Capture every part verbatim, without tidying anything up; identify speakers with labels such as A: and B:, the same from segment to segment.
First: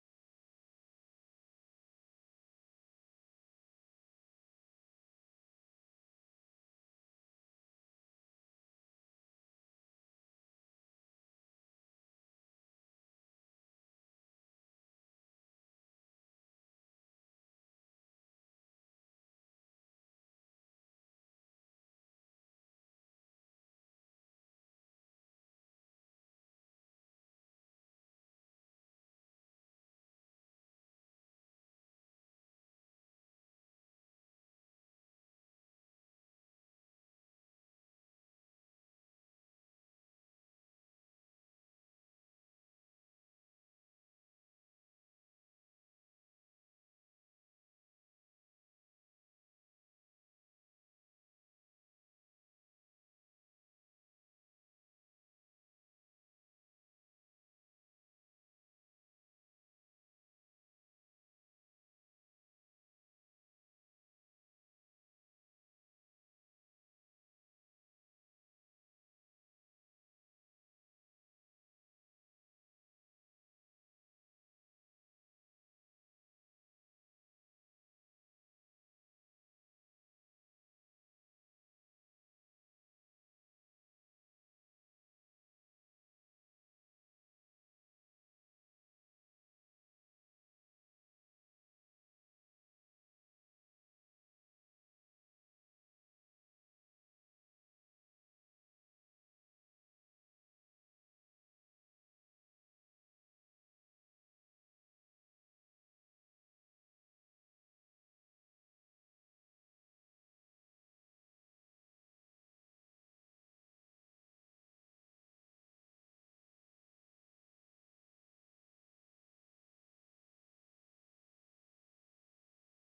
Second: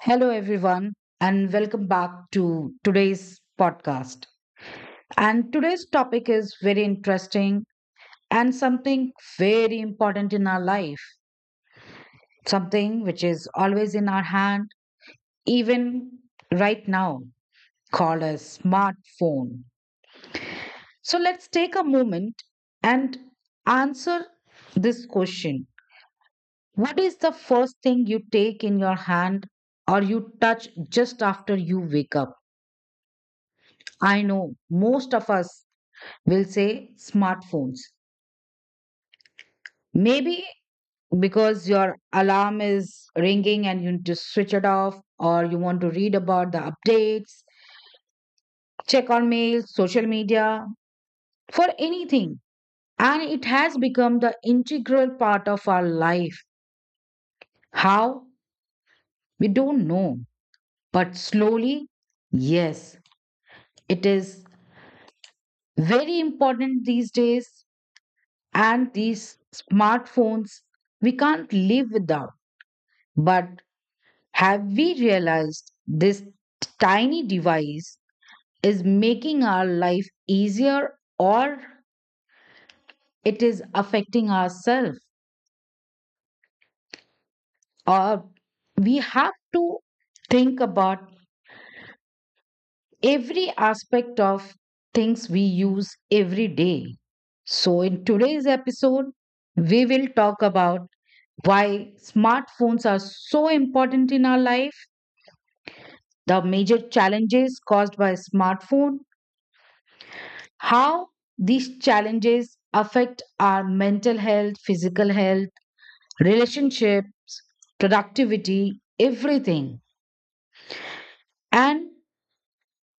A: Hello, everyone, and welcome back to today's podcast. And today's topic is very interesting and something very important in our life, something which is always in our hand, even right now, called a smartphone. So let's take a moment and answer this question. What is the first thing you take in your hand or you touch just after you wake up? I know most of us we'll say smartphones. Maybe because your alarm is ringing and you need to switch it off, or you want to read about the updates, check on mail, social media, for anything. And it has become the integral part of our life. How? We don't know. But slowly, yes, it is very important these days. And these smartphones, we can't live without. But have we realized this tiny device is making our life easier or it is affecting ourselves? Or we have to think about every aspect of things we use every day. So, in today's episode, we will talk about why smartphones are so important in our life, the major challenges caused by smartphone, how these challenges affect our mental health, physical health, relationships, productivity, everything. And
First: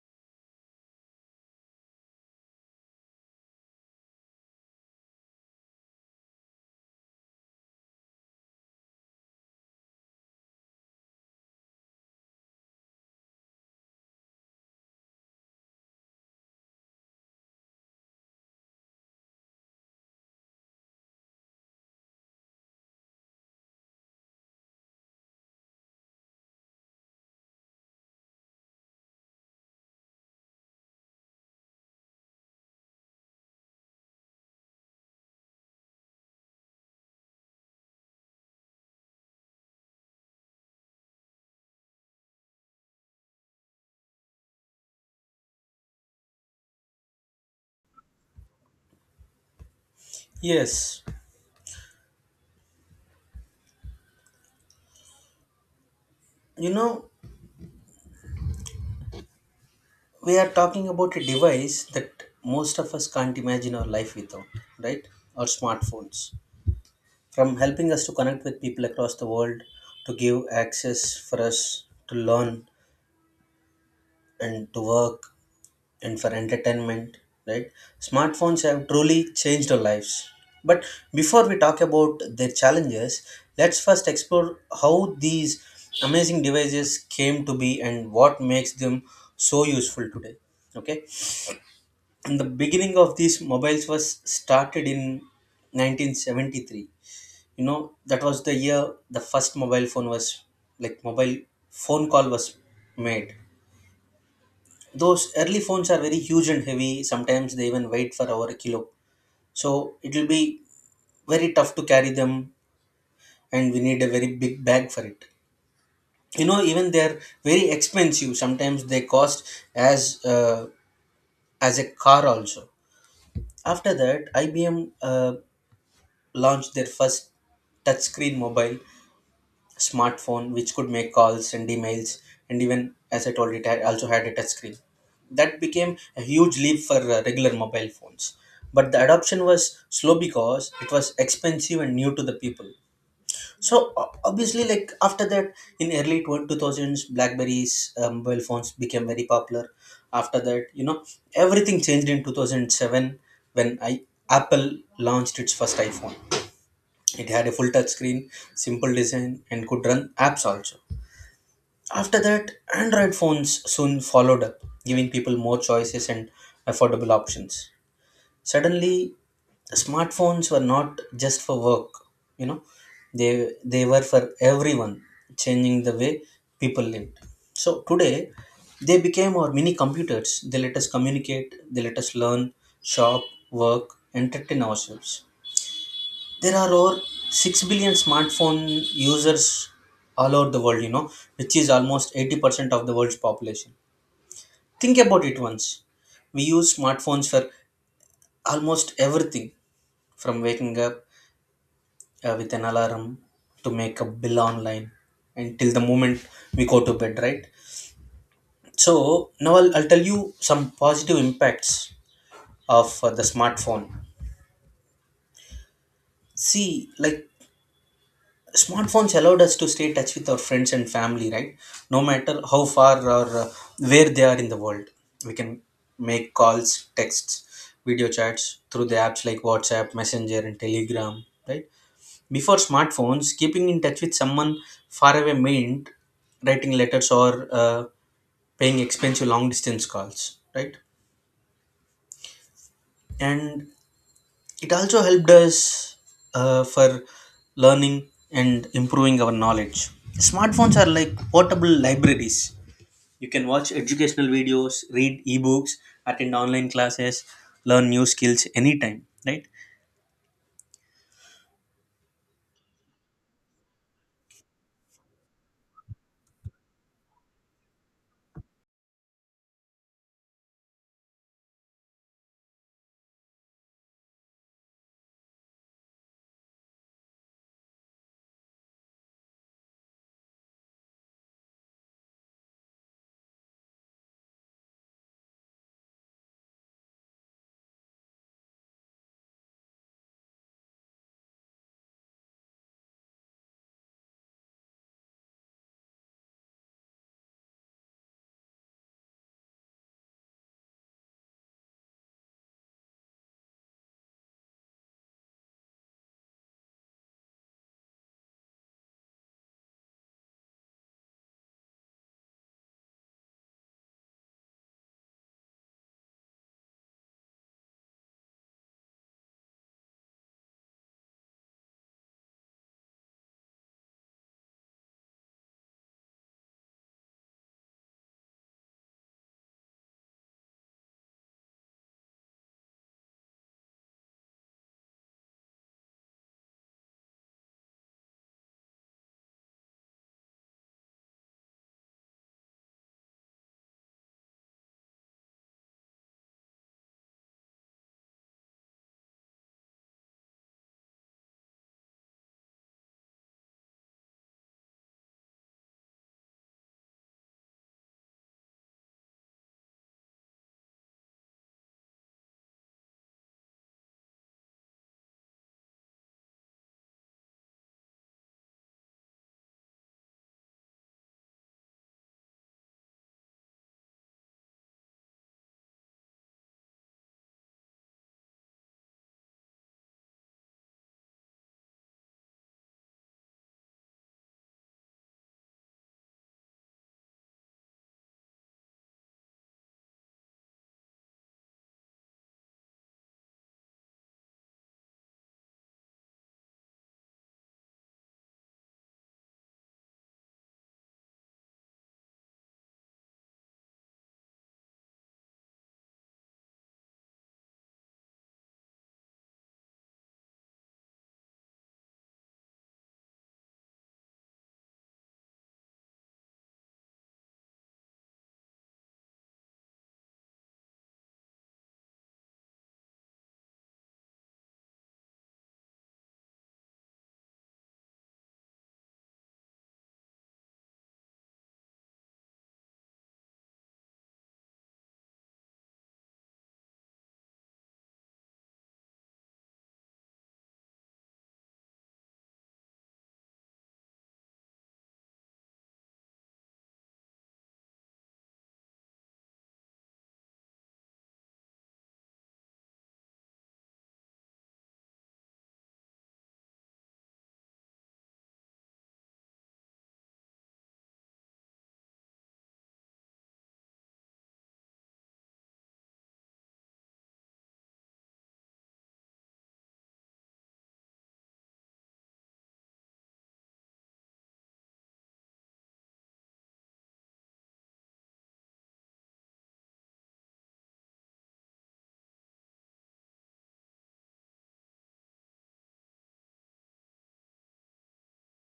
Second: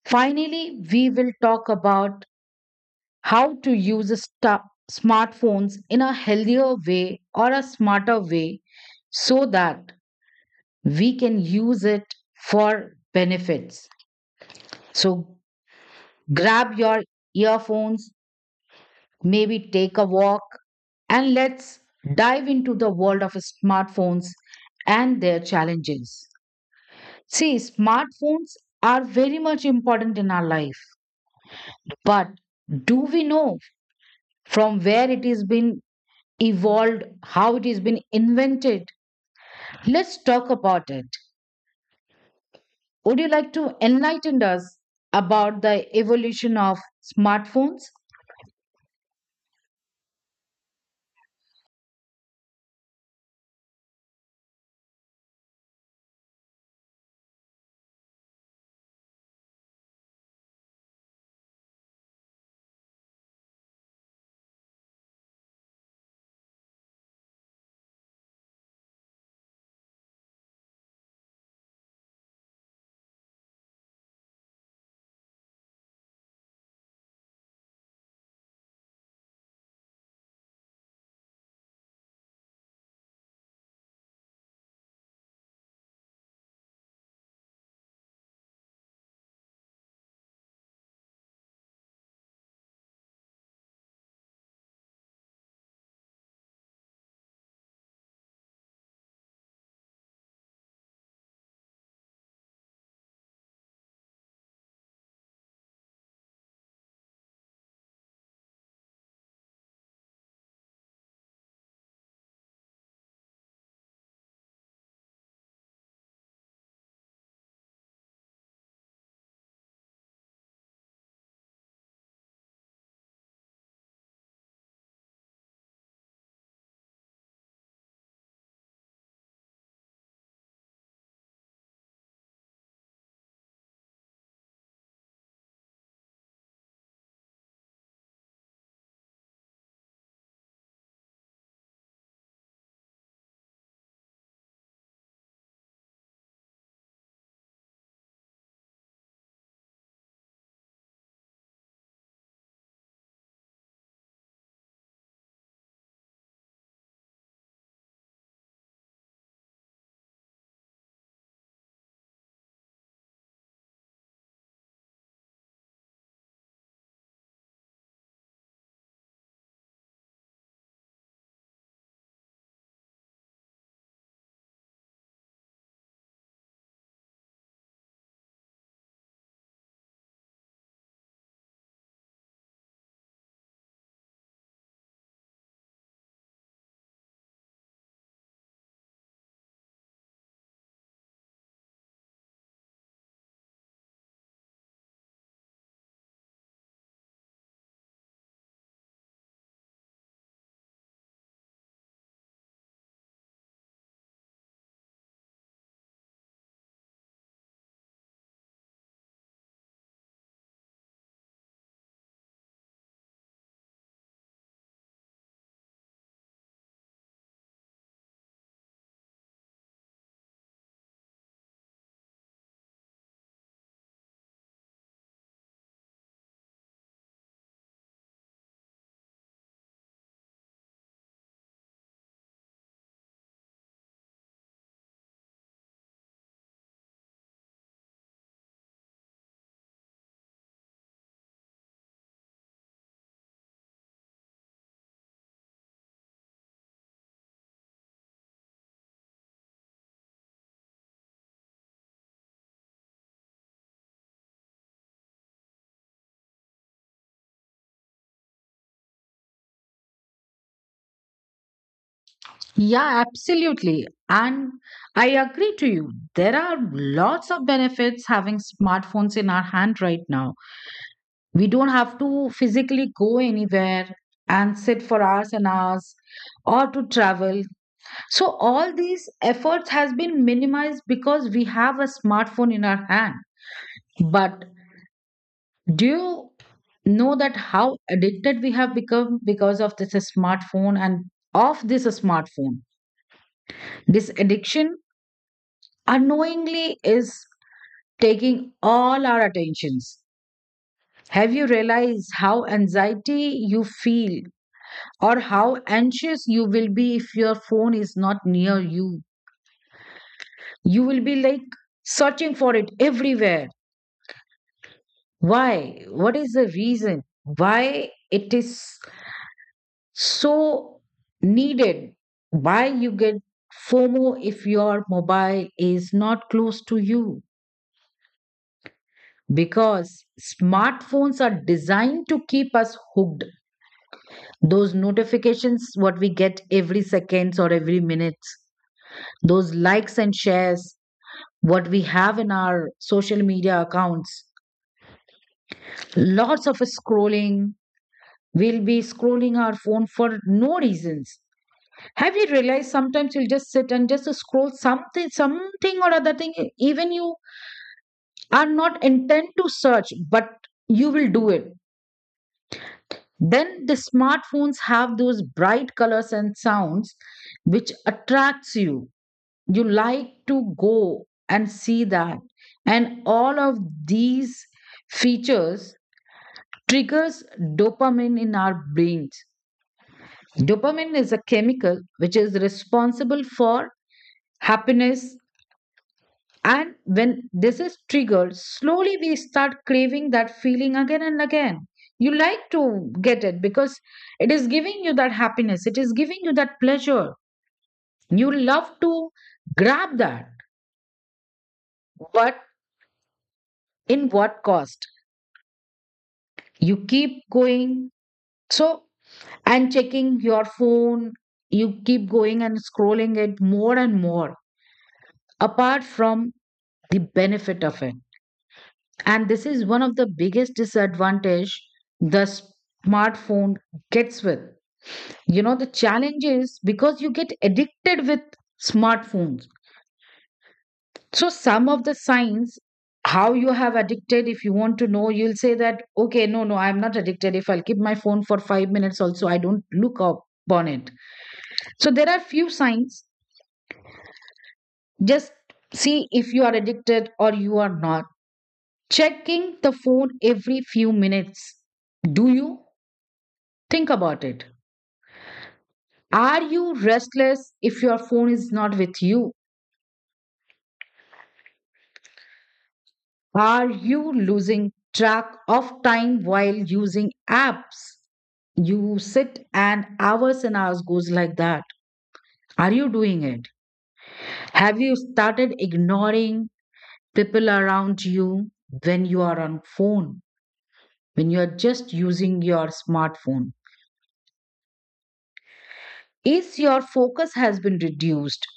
A: finally, we will talk about how to use a sta- smartphones in a healthier way or a smarter way so that we can use it for benefits. So grab your earphones, maybe take a walk, and let's dive into the world of smartphones and their challenges. See, smartphones are very much important in our life, but do we know from where it has been evolved, how it has been invented? Let's talk about it. Would you like to enlighten us about the evolution of smartphones?
B: Yes, you know, we are talking about a device that most of us can't imagine our life without, right? Our smartphones. From helping us to connect with people across the world, to give access for us to learn and to work, and for entertainment, right? Smartphones have truly changed our lives. But before we talk about their challenges, let's first explore how these amazing devices came to be and what makes them so useful today. Okay, and the beginning of these mobiles was started in nineteen seventy-three. You know, that was the year the first mobile phone was like mobile phone call was made. Those early phones are very huge and heavy. Sometimes they even weigh for over a kilo, so it will be very tough to carry them, and we need a very big bag for it. You know, even they're very expensive. Sometimes they cost as uh, as a car also. After that, IBM uh, launched their first touchscreen mobile smartphone, which could make calls, send emails, and even, as I told, it had- also had a touch screen. That became a huge leap for uh, regular mobile phones, but the adoption was slow because it was expensive and new to the people. So o- obviously, like after that, in early 20- two thousands, BlackBerries uh, mobile phones became very popular. After that, you know, everything changed in two thousand seven, when I apple launched its first iPhone. It had a full touch screen, simple design, and could run apps also. After that, Android phones soon followed up, giving people more choices and affordable options. Suddenly, smartphones were not just for work, you know, they, they were for everyone, changing the way people lived. So today, they became our mini computers. They let us communicate, they let us learn, shop, work, entertain ourselves. There are over 6 billion smartphone users all over the world, you know which is almost eighty percent of the world's population. Think about it once. We use smartphones for almost everything, from waking up uh, with an alarm, to make a bill online, until the moment we go to bed, right? So now I'll, I'll tell you some positive impacts of uh, the smartphone. See, like smartphones allowed us to stay in touch with our friends and family, right? No matter how far, or uh, where they are in the world, we can make calls, texts, video chats through the apps like WhatsApp, Messenger, and Telegram, right? Before smartphones, keeping in touch with someone far away meant writing letters or uh, paying expensive long distance calls, right? And it also helped us uh, for learning and improving our knowledge. Smartphones are like portable libraries. You can watch educational videos, read ebooks, attend online classes, learn new skills anytime, right?
A: Yeah, absolutely. And I agree to you. There are lots of benefits having smartphones in our hand right now. We don't have to physically go anywhere and sit for hours and hours or to travel. So all these efforts has been minimized because we have a smartphone in our hand. But do you know that how addicted we have become because of this smartphone and of this smartphone? This addiction unknowingly is taking all our attentions. Have you realized how anxiety you feel or how anxious you will be if your phone is not near you? You will be like searching for it everywhere. Why? What is the reason? Why it is so needed? Why you get FOMO if your mobile is not close to you? Because smartphones are designed to keep us hooked, those notifications what we get every seconds or every minutes, those likes and shares what we have in our social media accounts, lots of scrolling, we'll be scrolling our phone for no reasons. Have you realized sometimes you'll just sit and just scroll something something or other thing? Even you are not intent to search, but you will do it. Then the smartphones have those bright colors and sounds which attracts you. You like to go and see that. And all of these features triggers dopamine in our brains. Dopamine is a chemical which is responsible for happiness. And when this is triggered, slowly we start craving that feeling again and again. You like to get it because it is giving you that happiness, it is giving you that pleasure. You love to grab that, but in what cost? You keep going, so and checking your phone, you keep going and scrolling it more and more, apart from the benefit of it. And this is one of the biggest disadvantage the smartphone gets with, you know. The challenge is because you get addicted with smartphones. So some of the signs how you have addicted, if you want to know, you'll say that, okay, no no I'm not addicted, if I'll keep my phone for five minutes also I don't look up on it. So there are few signs, just see if you are addicted or you are not. Checking the phone every few minutes, do you think about it? Are you restless if your phone is not with you? Are you losing track of time while using apps? You sit and hours and hours goes like that. Are you doing it? Have you started ignoring people around you when you are on phone, when you are just using your smartphone? Is your focus has been reduced?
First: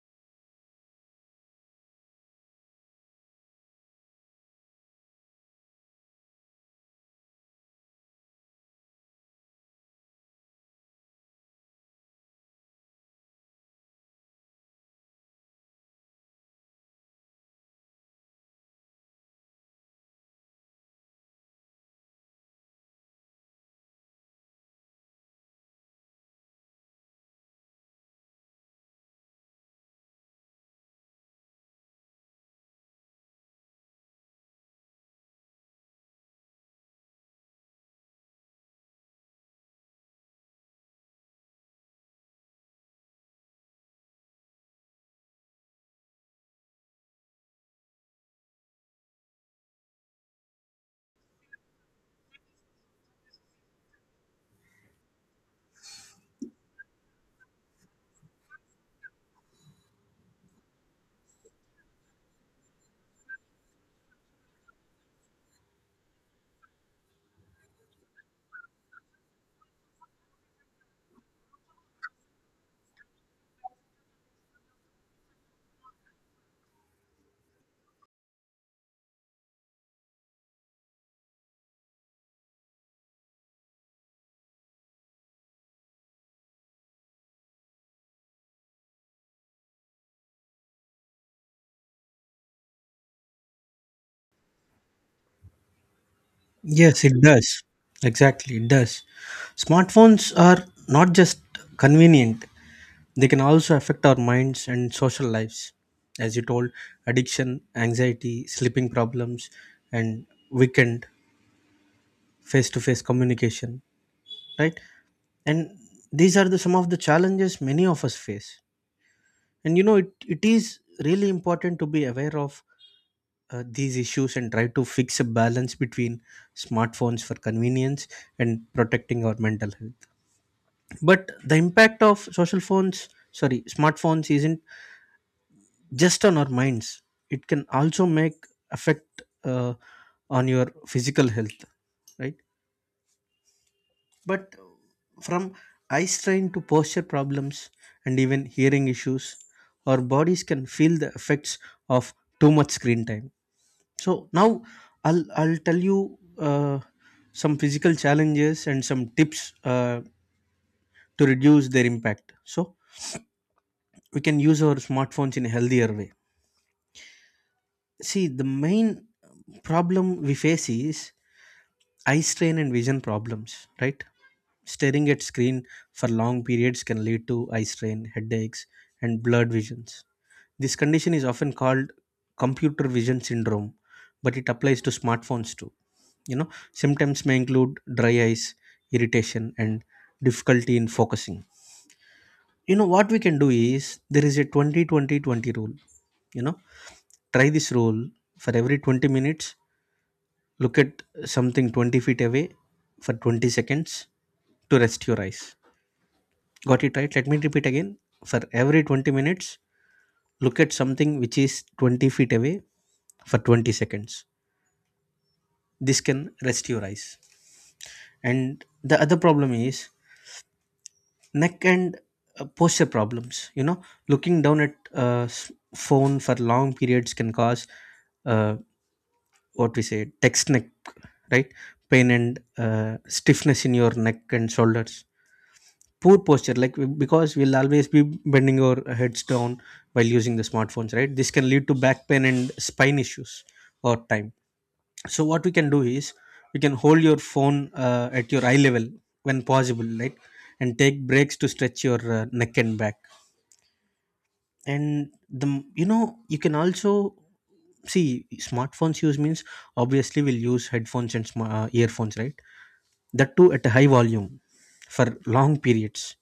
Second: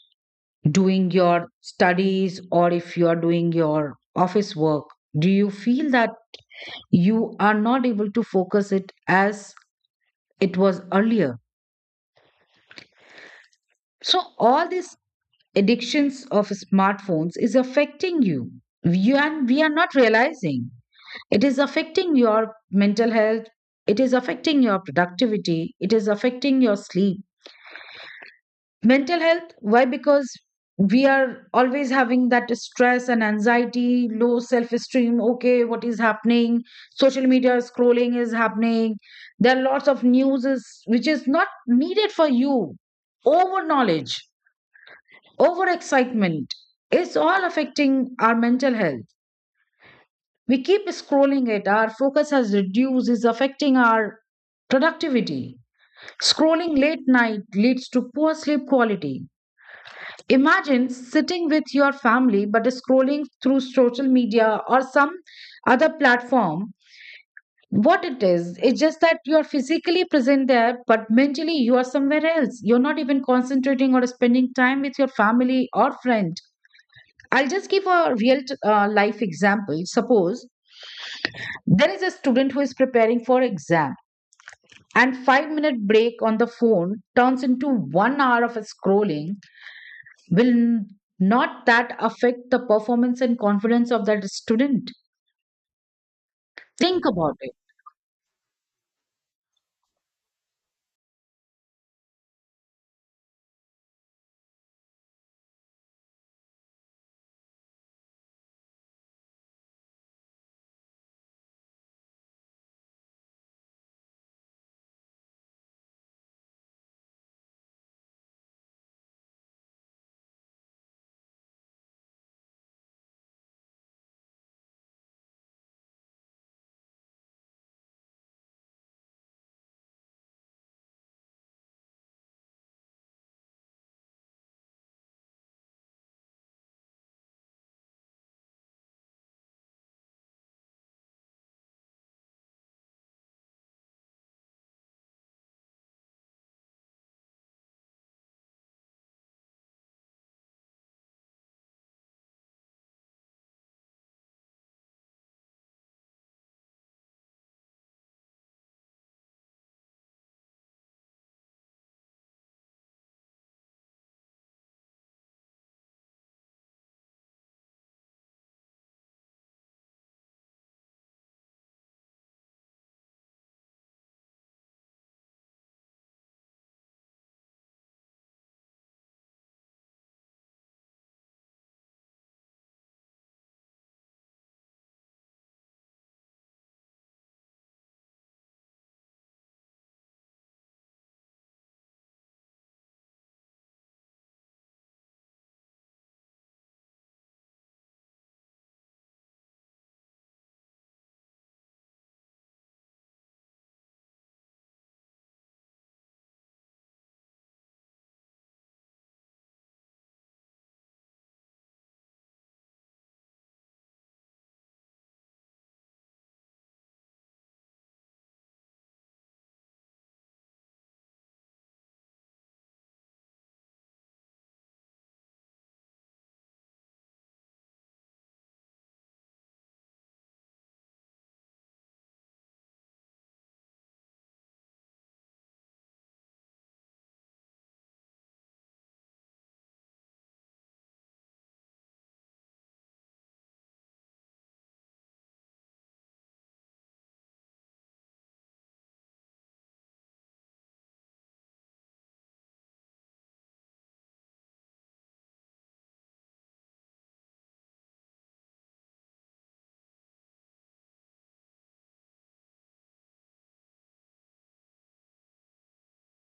A: Doing your studies or if you are doing your office work, do you feel that you are not able to focus it as it was earlier? So all these addictions of smartphones is affecting you you, and we are not realizing. It is affecting your mental health, it is affecting your productivity, it is affecting your sleep. Mental health, why? Because we are always having that stress and anxiety, low self esteem. Okay, what is happening? Social media scrolling is happening. There are lots of news is, which is not needed for you. Over knowledge, over excitement, it's all affecting our mental health. We keep scrolling it, our focus has reduced, is affecting our productivity. Scrolling late night leads to poor sleep quality. Imagine sitting with your family but scrolling through social media or some other platform. What it is, it's just that you are physically present there, but mentally you are somewhere else. You're not even concentrating or spending time with your family or friend. I'll just give a real uh, life example. Suppose there is a student who is preparing for exam and five minute break on the phone turns into one hour of scrolling. Will n- Not that affect the performance and confidence of that student?
B: Yes,
A: Think
B: it
A: about it.
B: does. Exactly, it does. Smartphones are not just convenient, they can also affect our minds and social lives. As you told, addiction, anxiety, sleeping problems, and weakened. Face to face communication, right? And these are the some of the challenges many of us face. And you know, it, it is really important to be aware of uh, these issues and try to fix a balance between smartphones for convenience and protecting our mental health. But the impact of social phones, sorry, smartphones isn't just on our minds, it can also make affect uh, on your physical health, right? But from eye strain to posture problems and even hearing issues, our bodies can feel the effects of too much screen time. So now I'll I'll tell you uh, some physical challenges and some tips uh, to reduce their impact. So we can use our smartphones in a healthier way. See, the main problem we face is eye strain and vision problems, right? Staring at screen for long periods can lead to eye strain, headaches, and blurred visions. This condition is often called computer vision syndrome, but it applies to smartphones too. You know, symptoms may include dry eyes, irritation, and difficulty in focusing. You know, what we can do is, there is a twenty twenty twenty rule. You know, try this rule. For every twenty minutes, look at something twenty feet away for twenty seconds to rest your eyes. Got it, right? Let me repeat again. For every twenty minutes, look at something which is twenty feet away for twenty seconds. This can rest your eyes. And the other problem is neck and uh, posture problems. You know, looking down at uh, s- phone for long periods can cause uh, what we say text neck, right? Pain and uh, stiffness in your neck and shoulders. Poor posture, like w- because we'll always be bending our heads down while using the smartphones, right? This can lead to back pain and spine issues over time. So what we can do is, we can hold your phone uh, at your eye level when possible, right? And take breaks to stretch your uh, neck and back. And the m- you know, you can also see, smartphones use means, obviously, we'll use headphones and sma- uh, earphones, right? That too at a high volume for long periods,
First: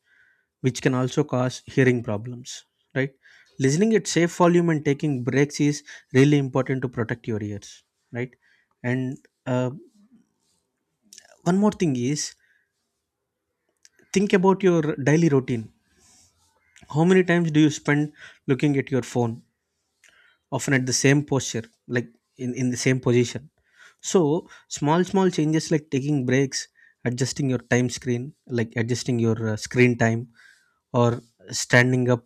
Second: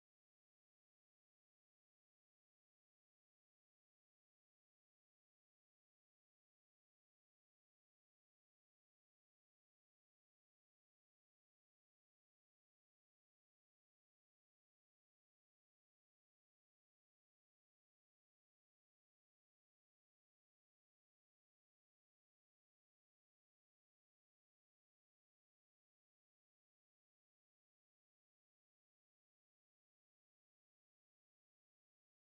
B: which can also cause hearing problems, right? Listening at safe volume and taking breaks is really important to protect your ears, right? And uh, one more thing is, think about your daily routine. How many times do you spend looking at your phone? Often at the same posture, like in, in the same position. So small small changes like taking breaks, adjusting your time screen like adjusting your uh, screen time, or standing up,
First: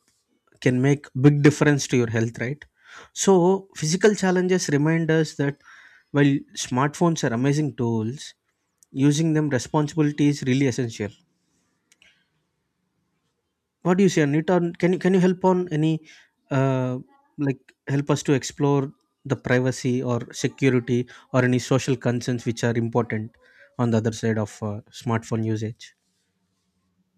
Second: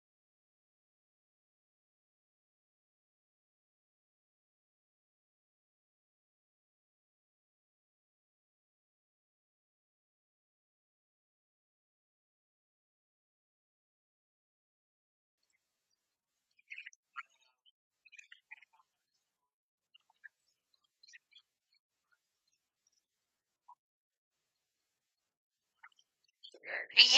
B: can make big difference to your health, right? So physical challenges remind us that, while smartphones are amazing tools, using them responsibility is really essential. What do you say on it? On can you can you help on any uh, like help us to explore the privacy or security, or any social concerns which are important on the other side of uh, smartphone usage?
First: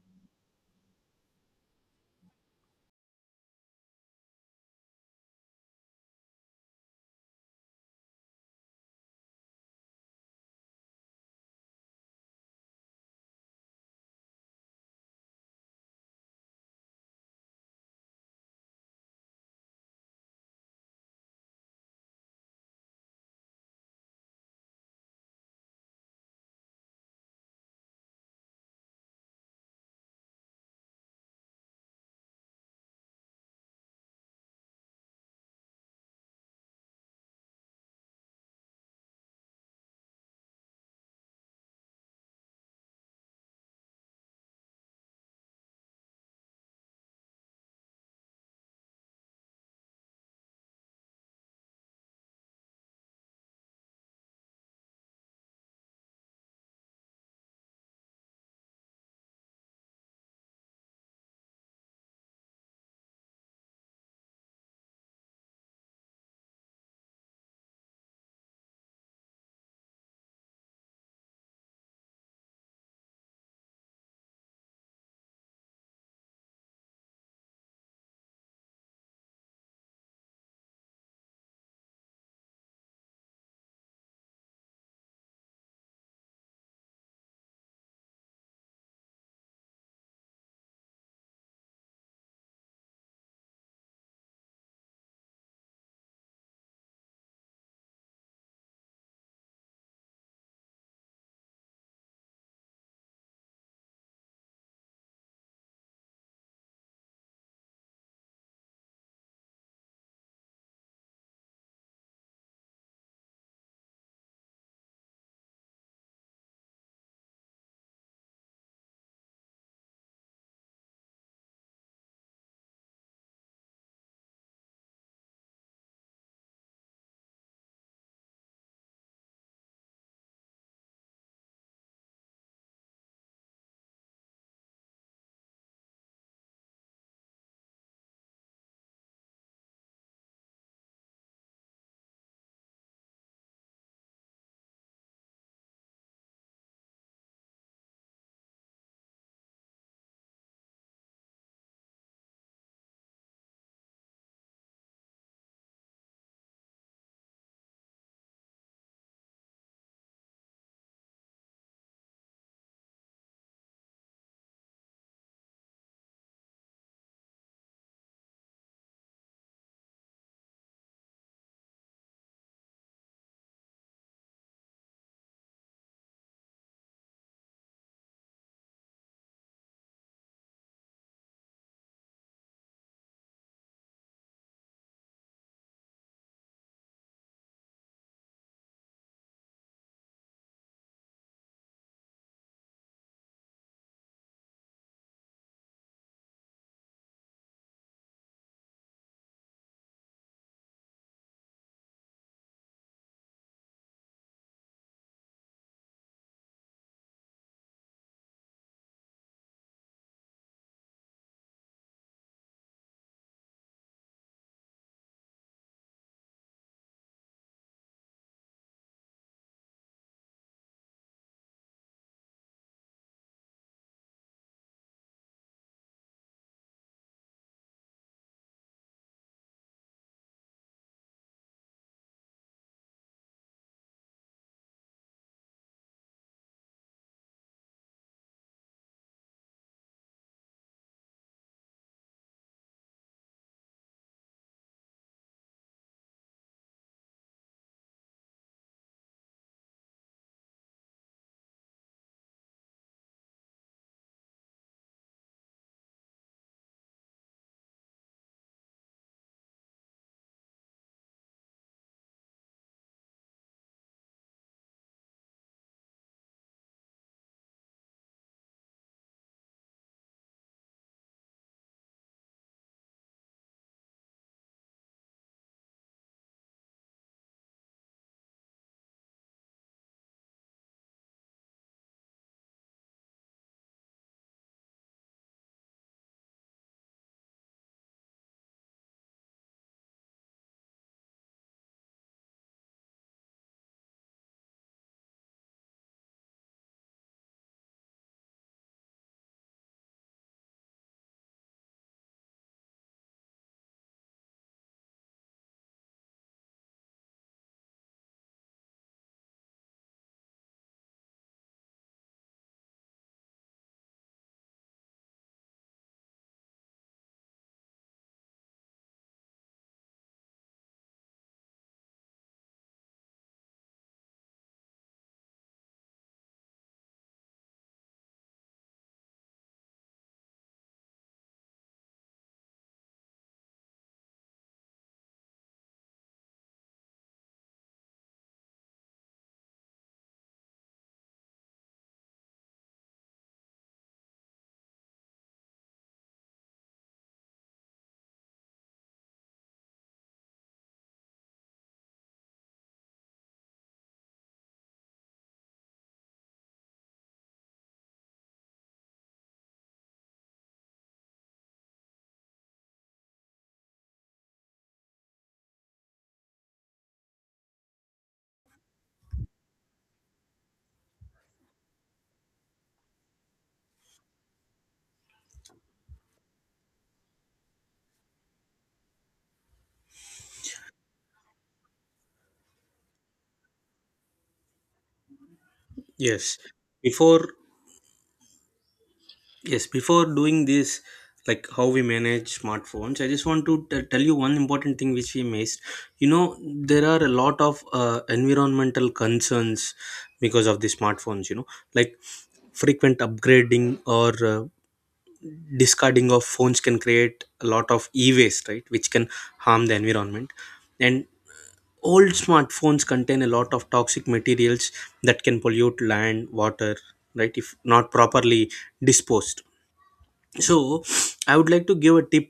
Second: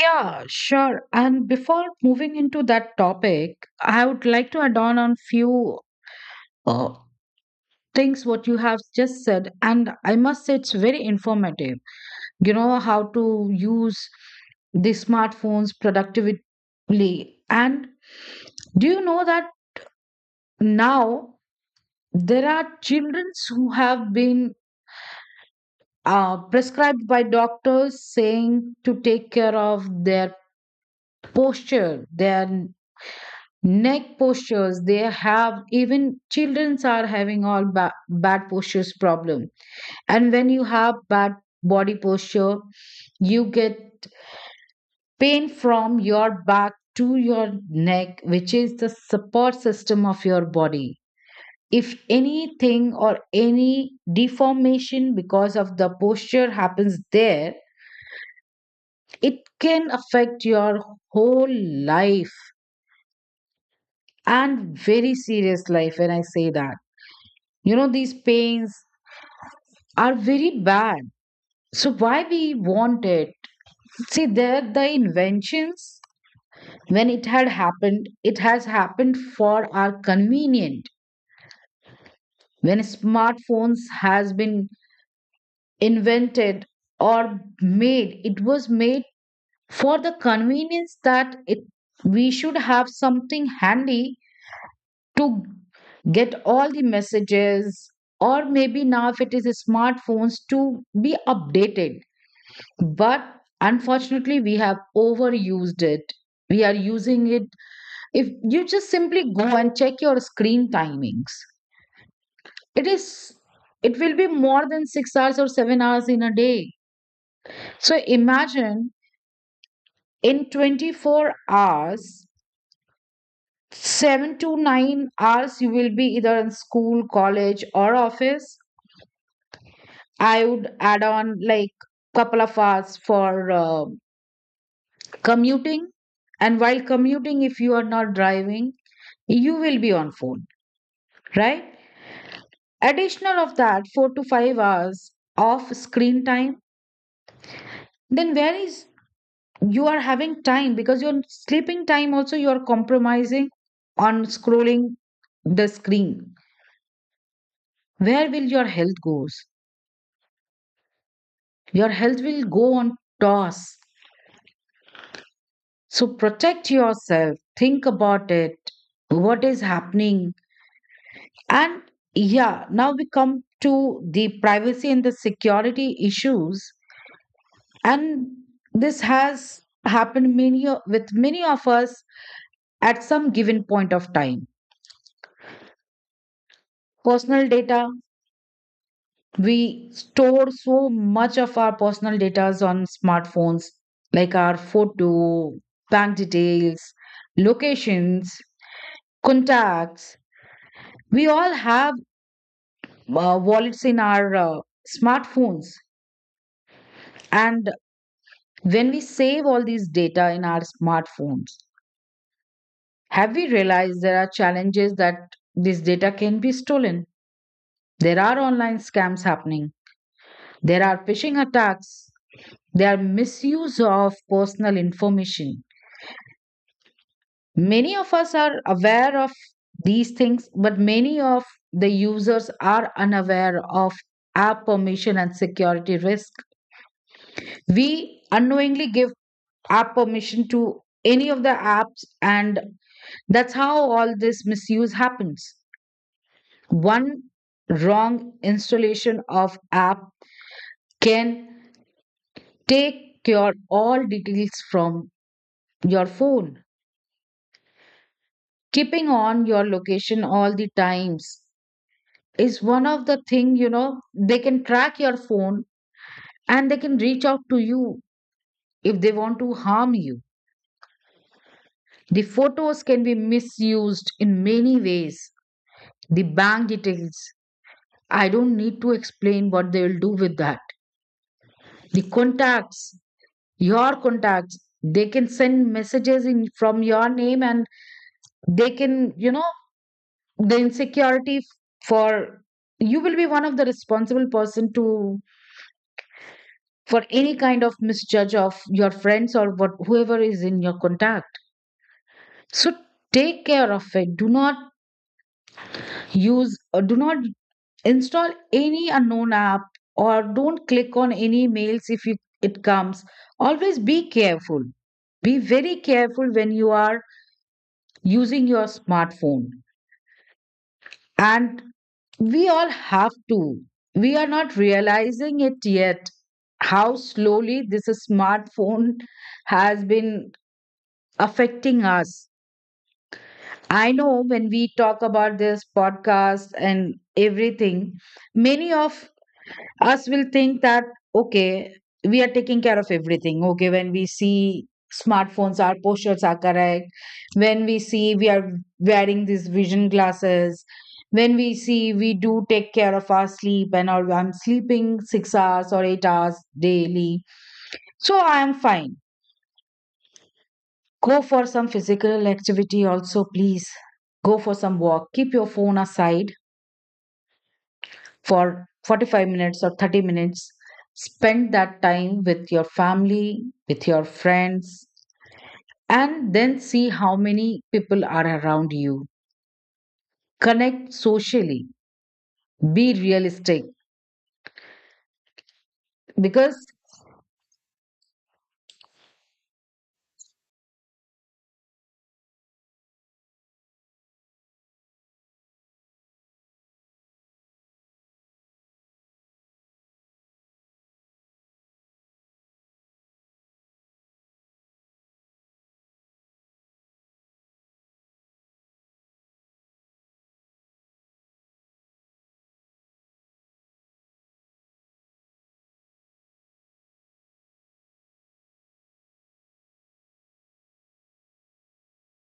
A: Yeah, sure. And before moving into that topic, I would like to add on on few uh, things what you have just said, and I must say it's very informative. You know how to use the smartphones productively, and do you know that now there are children who have been uh, prescribed by doctors saying to take care of their posture, their neck postures. They have even childrens are having all ba- bad postures problem. And when you have bad body posture, you get pain from your back to your neck, which is the support system of your body. If anything or any deformation because of the posture happens there, it can affect your whole life, and very serious life when I say that. You know these pains are very bad. So why we want it? See, there the inventions, when it had happened, it has happened for our convenient. When smartphones has been invented or made, it was made for the convenience that it we should have something handy to get all the messages, or maybe now if it is smartphones to be updated. But unfortunately we have overused it. We are using it, if you just simply go and check your screen timings, it is, it will be more than six hours or seven hours in a day. So imagine in twenty-four hours, seven to nine hours you will be either in school, college or office. I would add on like couple of hours for uh, commuting. And while commuting, if you are not driving, you will be on phone, right? Additional of that, four to five hours of screen time. Then where is you are having time, because your sleeping time also you are compromising on scrolling the screen. Where will your health goes? Your health will go on toss. So protect yourself, think about it, what is happening. And yeah, now we come to the privacy and the security issues. And this has happened many o- with many of us at some given point of time. Personal data, we store so much of our personal data on smartphones, like our photo, bank details, locations, contacts. We all have uh, wallets in our uh, smartphones, and when we save all these data in our smartphones, have we realized there are challenges that this data can be stolen? There are online scams happening, there are phishing attacks, there are misuse of personal information. Many of us are aware of these things, but many of the users are unaware of app permission and security risk. We unknowingly give our permission to any of the apps, and that's how all this misuse happens. One wrong installation of app can take your all details from your phone. Keeping on your location all the times is one of the thing. You know, they can track your phone and they can reach out to you if they want to harm you. The photos can be misused in many ways. The bank details, I don't need to explain what they will do with that. The contacts, your contacts, they can send messages in from your name, and they can, you know, the insecurity for you will be one of the responsible person to, for any kind of misjudge of your friends or what whoever is in your contact. So take care of it. Do not use or do not install any unknown app, or don't click on any mails if it, it comes. Always be careful. Be very careful when you are using your smartphone. And we all have to. We are not realizing it yet how slowly this smartphone has been affecting us. I know when we talk about this podcast and everything, many of us will think that, okay, we are taking care of everything. Okay, when we see smartphones our postures are correct, when we see we are wearing these vision glasses, when we see we do take care of our sleep and all, I'm sleeping six hours or eight hours daily, so I am fine. Go for some physical activity also, please. Go for some walk, keep your phone aside for forty-five minutes or thirty minutes. Spend that time with your family, with your friends, and then see how many people are around you. Connect socially, be realistic
B: Yes.
A: because,
B: Before, yes, before doing this, like how we manage smartphones, I just want to t- tell you one important thing which we missed. You know, there are a lot of uh, environmental concerns because of the smartphones. You know, like frequent upgrading or uh, discarding of phones can create a lot of e-waste, right, which can harm the environment. And old smartphones contain a lot of toxic materials that can pollute land, water, right, if not properly disposed. So I would like to give a tip.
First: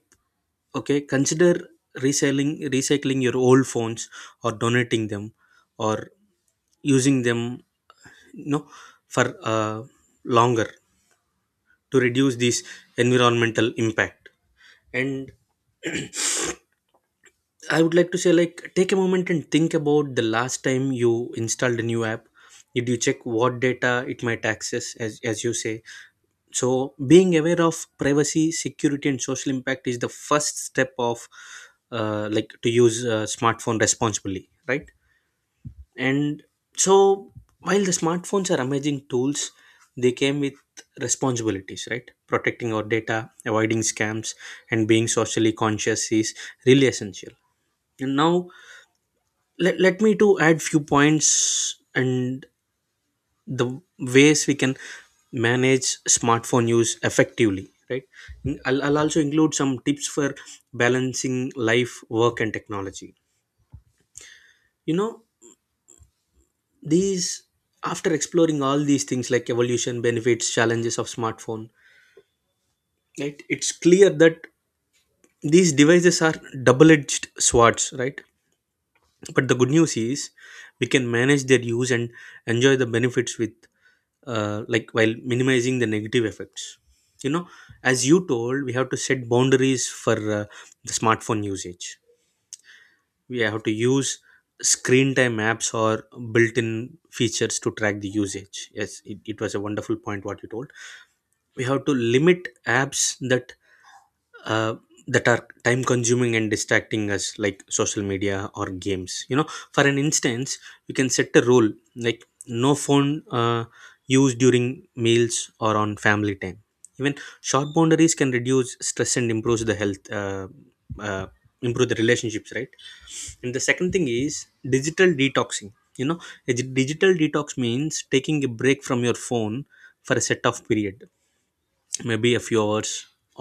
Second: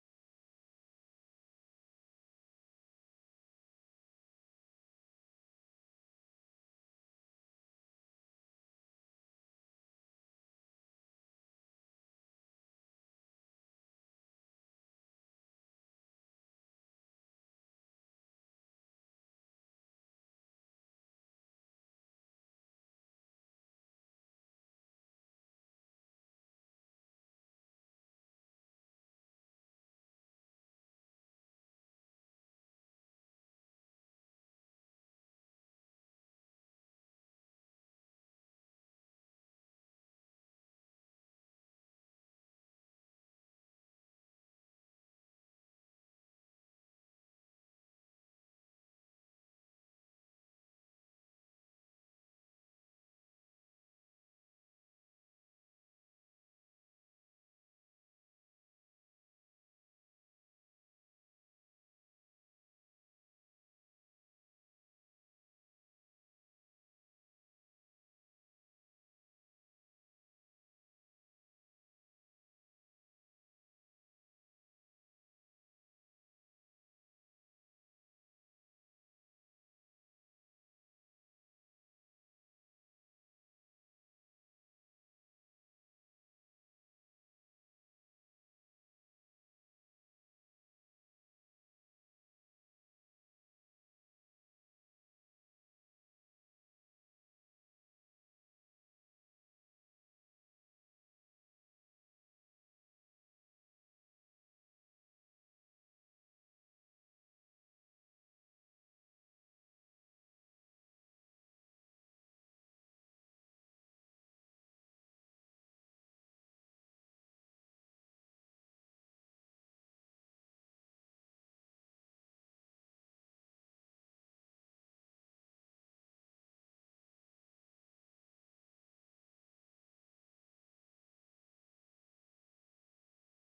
B: Okay, consider reselling, recycling your old phones, or donating them, or using them, you know, for uh, longer, to reduce this environmental impact. And I would like to say, like, take a moment and think about the last time you installed a new app. Did you check what data it might access, as, as you say? So being aware of privacy, security, and social impact is the first step of, uh, like to use a smartphone responsibly, right? And so, while the smartphones are amazing tools, they came with responsibilities, right? Protecting our data, avoiding scams, and being socially conscious is really essential. And now, let, let me to add few points and the ways we can manage smartphone use effectively, right? I'll, I'll also include some tips for balancing life, work, and technology. You know, these, after exploring all these things like evolution, benefits, challenges of smartphone, right, it's clear that these devices are double-edged swords, right? But the good news is, we can manage their use and enjoy the benefits with, uh, like while minimizing the negative effects. You know, as you told, we have to set boundaries for uh, the smartphone usage. We have to use screen time apps or built-in features to track the usage. Yes, it, it was a wonderful point what you told. We have to limit apps that uh, that are time consuming and distracting us, like social media or games. You know, for an instance, you can set a rule like no phone uh, used during meals or on family time. Even short boundaries can reduce stress and improves the health uh, uh, improve the relationships, right? And the second thing is digital detoxing. You know, a d- digital detox means taking a break from your phone for a set of period, maybe a few hours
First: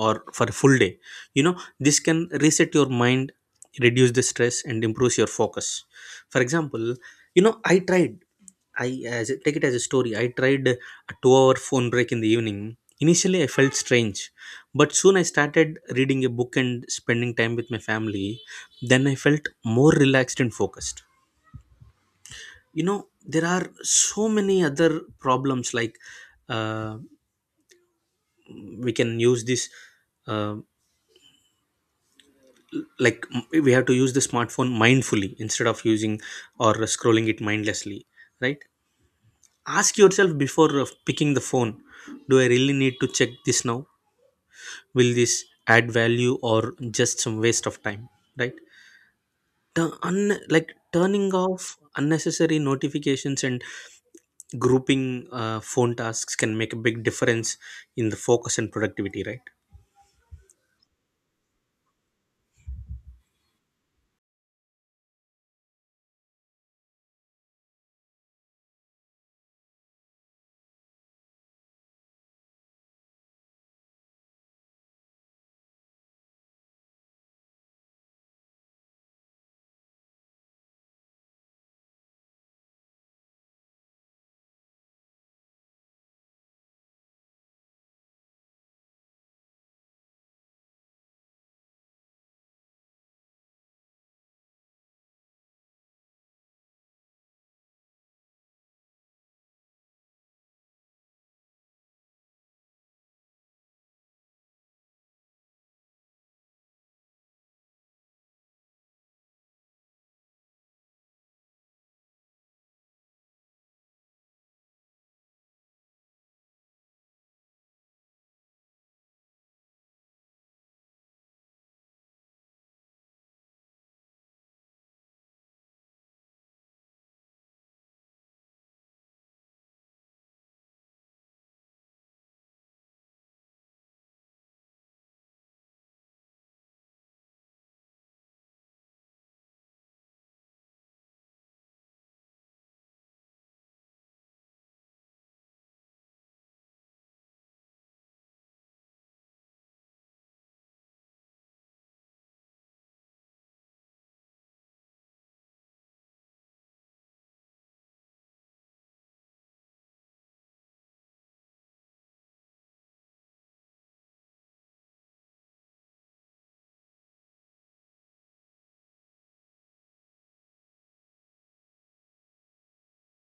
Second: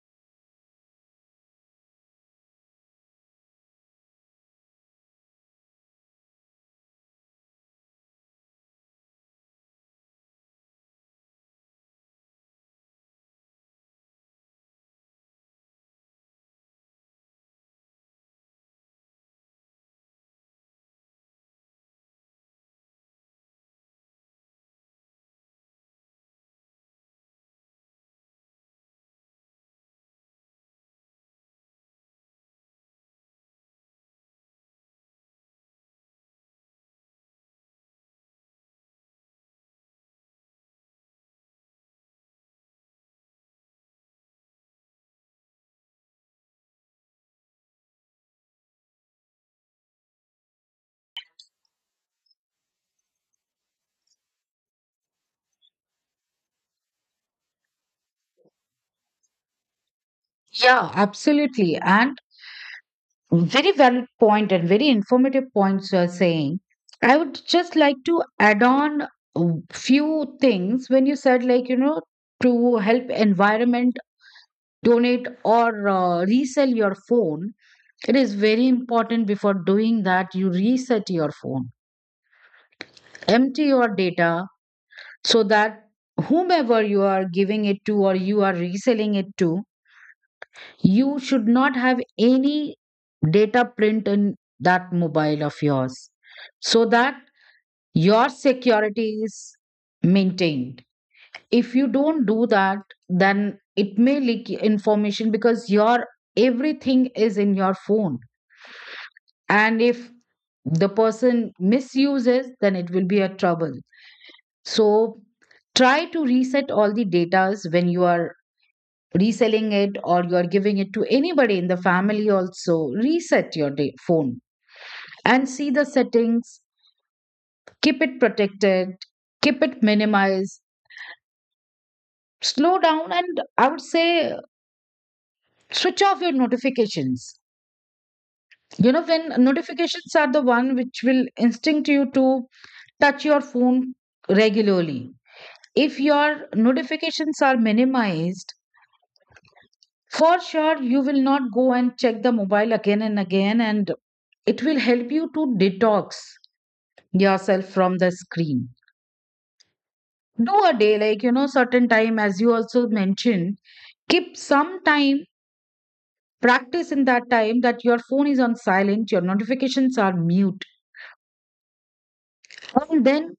B: or for a full day. You know, this can reset your mind, reduce the stress, and improves your focus. For example, you know, I tried i, as, take it as a story, I tried a two hour phone break in the evening. Initially, I felt strange, but soon I started reading a book and spending time with my family. Then I felt more relaxed and focused. You know, there are so many other problems like, uh, we can use this, uh, like m- we have to use the smartphone mindfully instead of using or scrolling it mindlessly, right? Ask yourself before uh, picking the phone, do I really need to check this now? Will this add value, or just some waste of time, right? the un- like turning off unnecessary notifications and grouping uh, phone tasks can make a big difference in the focus and productivity, right?
A: yeah, absolutely. And very valid point and very informative points you are saying. I would just like to add on a few things when you said, like, you know, to help environment donate or uh, resell your phone. It is very important before doing that you reset your phone, empty your data so that whomever you are giving it to or you are reselling it to, you should not have any data print in that mobile of yours so that your security is maintained. If you don't do that, then it may leak information, because your everything is in your phone, and if the person misuses then it will be a trouble. So try to reset all the datas when you are reselling it or you are giving it to anybody in the family. Also reset your da- phone and see the settings. Keep it protected, keep it minimized, slow down. And I would say switch off your notifications. You know, when notifications are the one which will instinct you to touch your phone regularly. If your notifications are minimized, for sure you will not go and check the mobile again and again, and it will help you to detox yourself from the screen. Do a day, like, you know, certain time, as you also mentioned, keep some time, practice in that time that your phone is on silent, your notifications are mute, and then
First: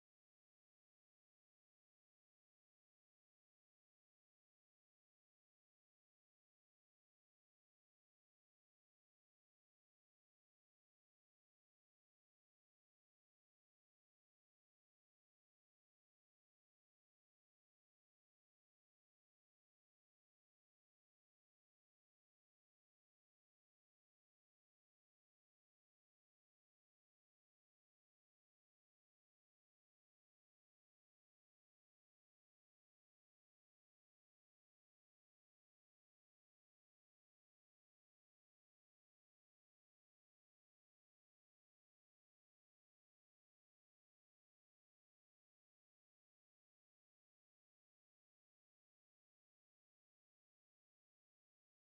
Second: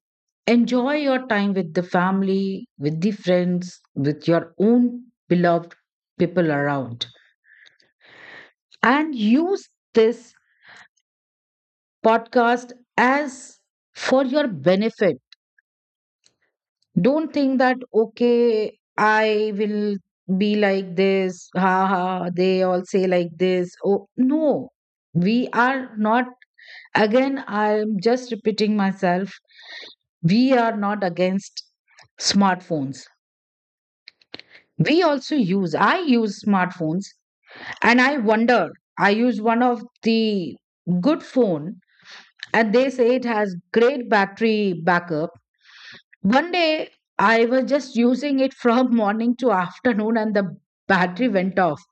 A: enjoy your time with the family, with the friends, with your own beloved people around, and use this podcast as for your benefit. Don't think that, okay, I will be like this, ha ha, they all say like this. Oh, no, we are not, again, I'm just repeating myself, we are not against smartphones. We also use, I use smartphones, and I wonder, I use one of the good phone and they say it has great battery backup. One day I was just using it from morning to afternoon and the battery went off.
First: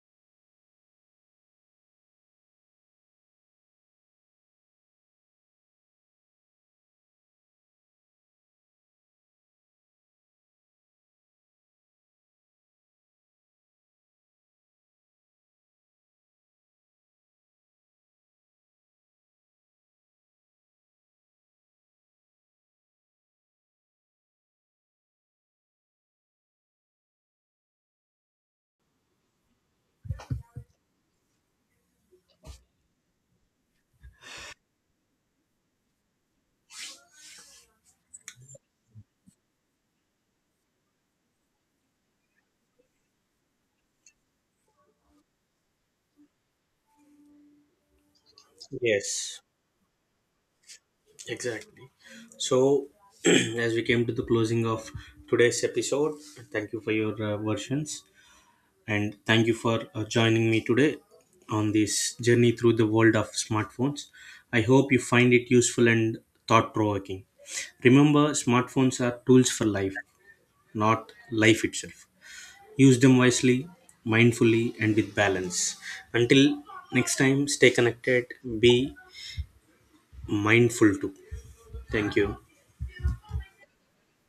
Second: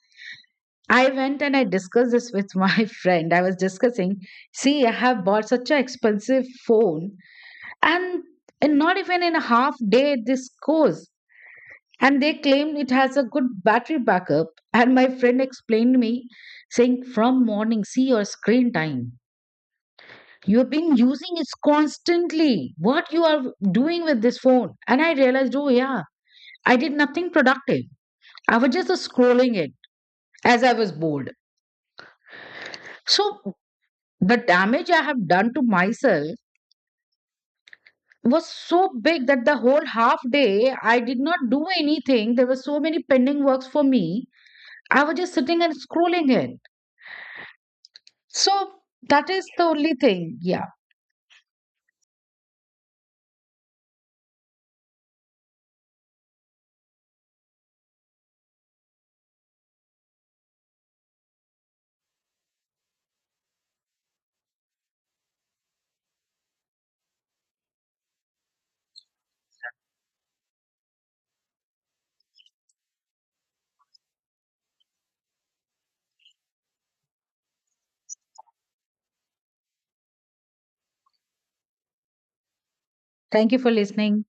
A: I went and I discussed this with my friend. I was discussing, see, I have bought such an expensive phone and, in not even in a half day, this goes. And they claim it has a good battery backup. And my friend explained me saying, from morning, see your screen time. You've been using it constantly. What you are doing with this phone? And I realized, oh yeah, I did nothing productive, I was just scrolling it as I was bored. So the damage I have done to myself was so big that the whole half day I did not do anything. There were so many pending works for me, I was just sitting and scrolling it. So that
B: Yes,
A: is the only thing. Yeah,
B: exactly. So, as we came to the closing of today's episode, thank you for your uh, versions, and thank you for uh, joining me today on this journey through the world of smartphones. I hope you find it useful and thought provoking. Remember, smartphones are tools for life, not life itself. Use them wisely, mindfully, and with balance. Until next time, stay connected, be mindful too. Thank you.
A: thank you for listening.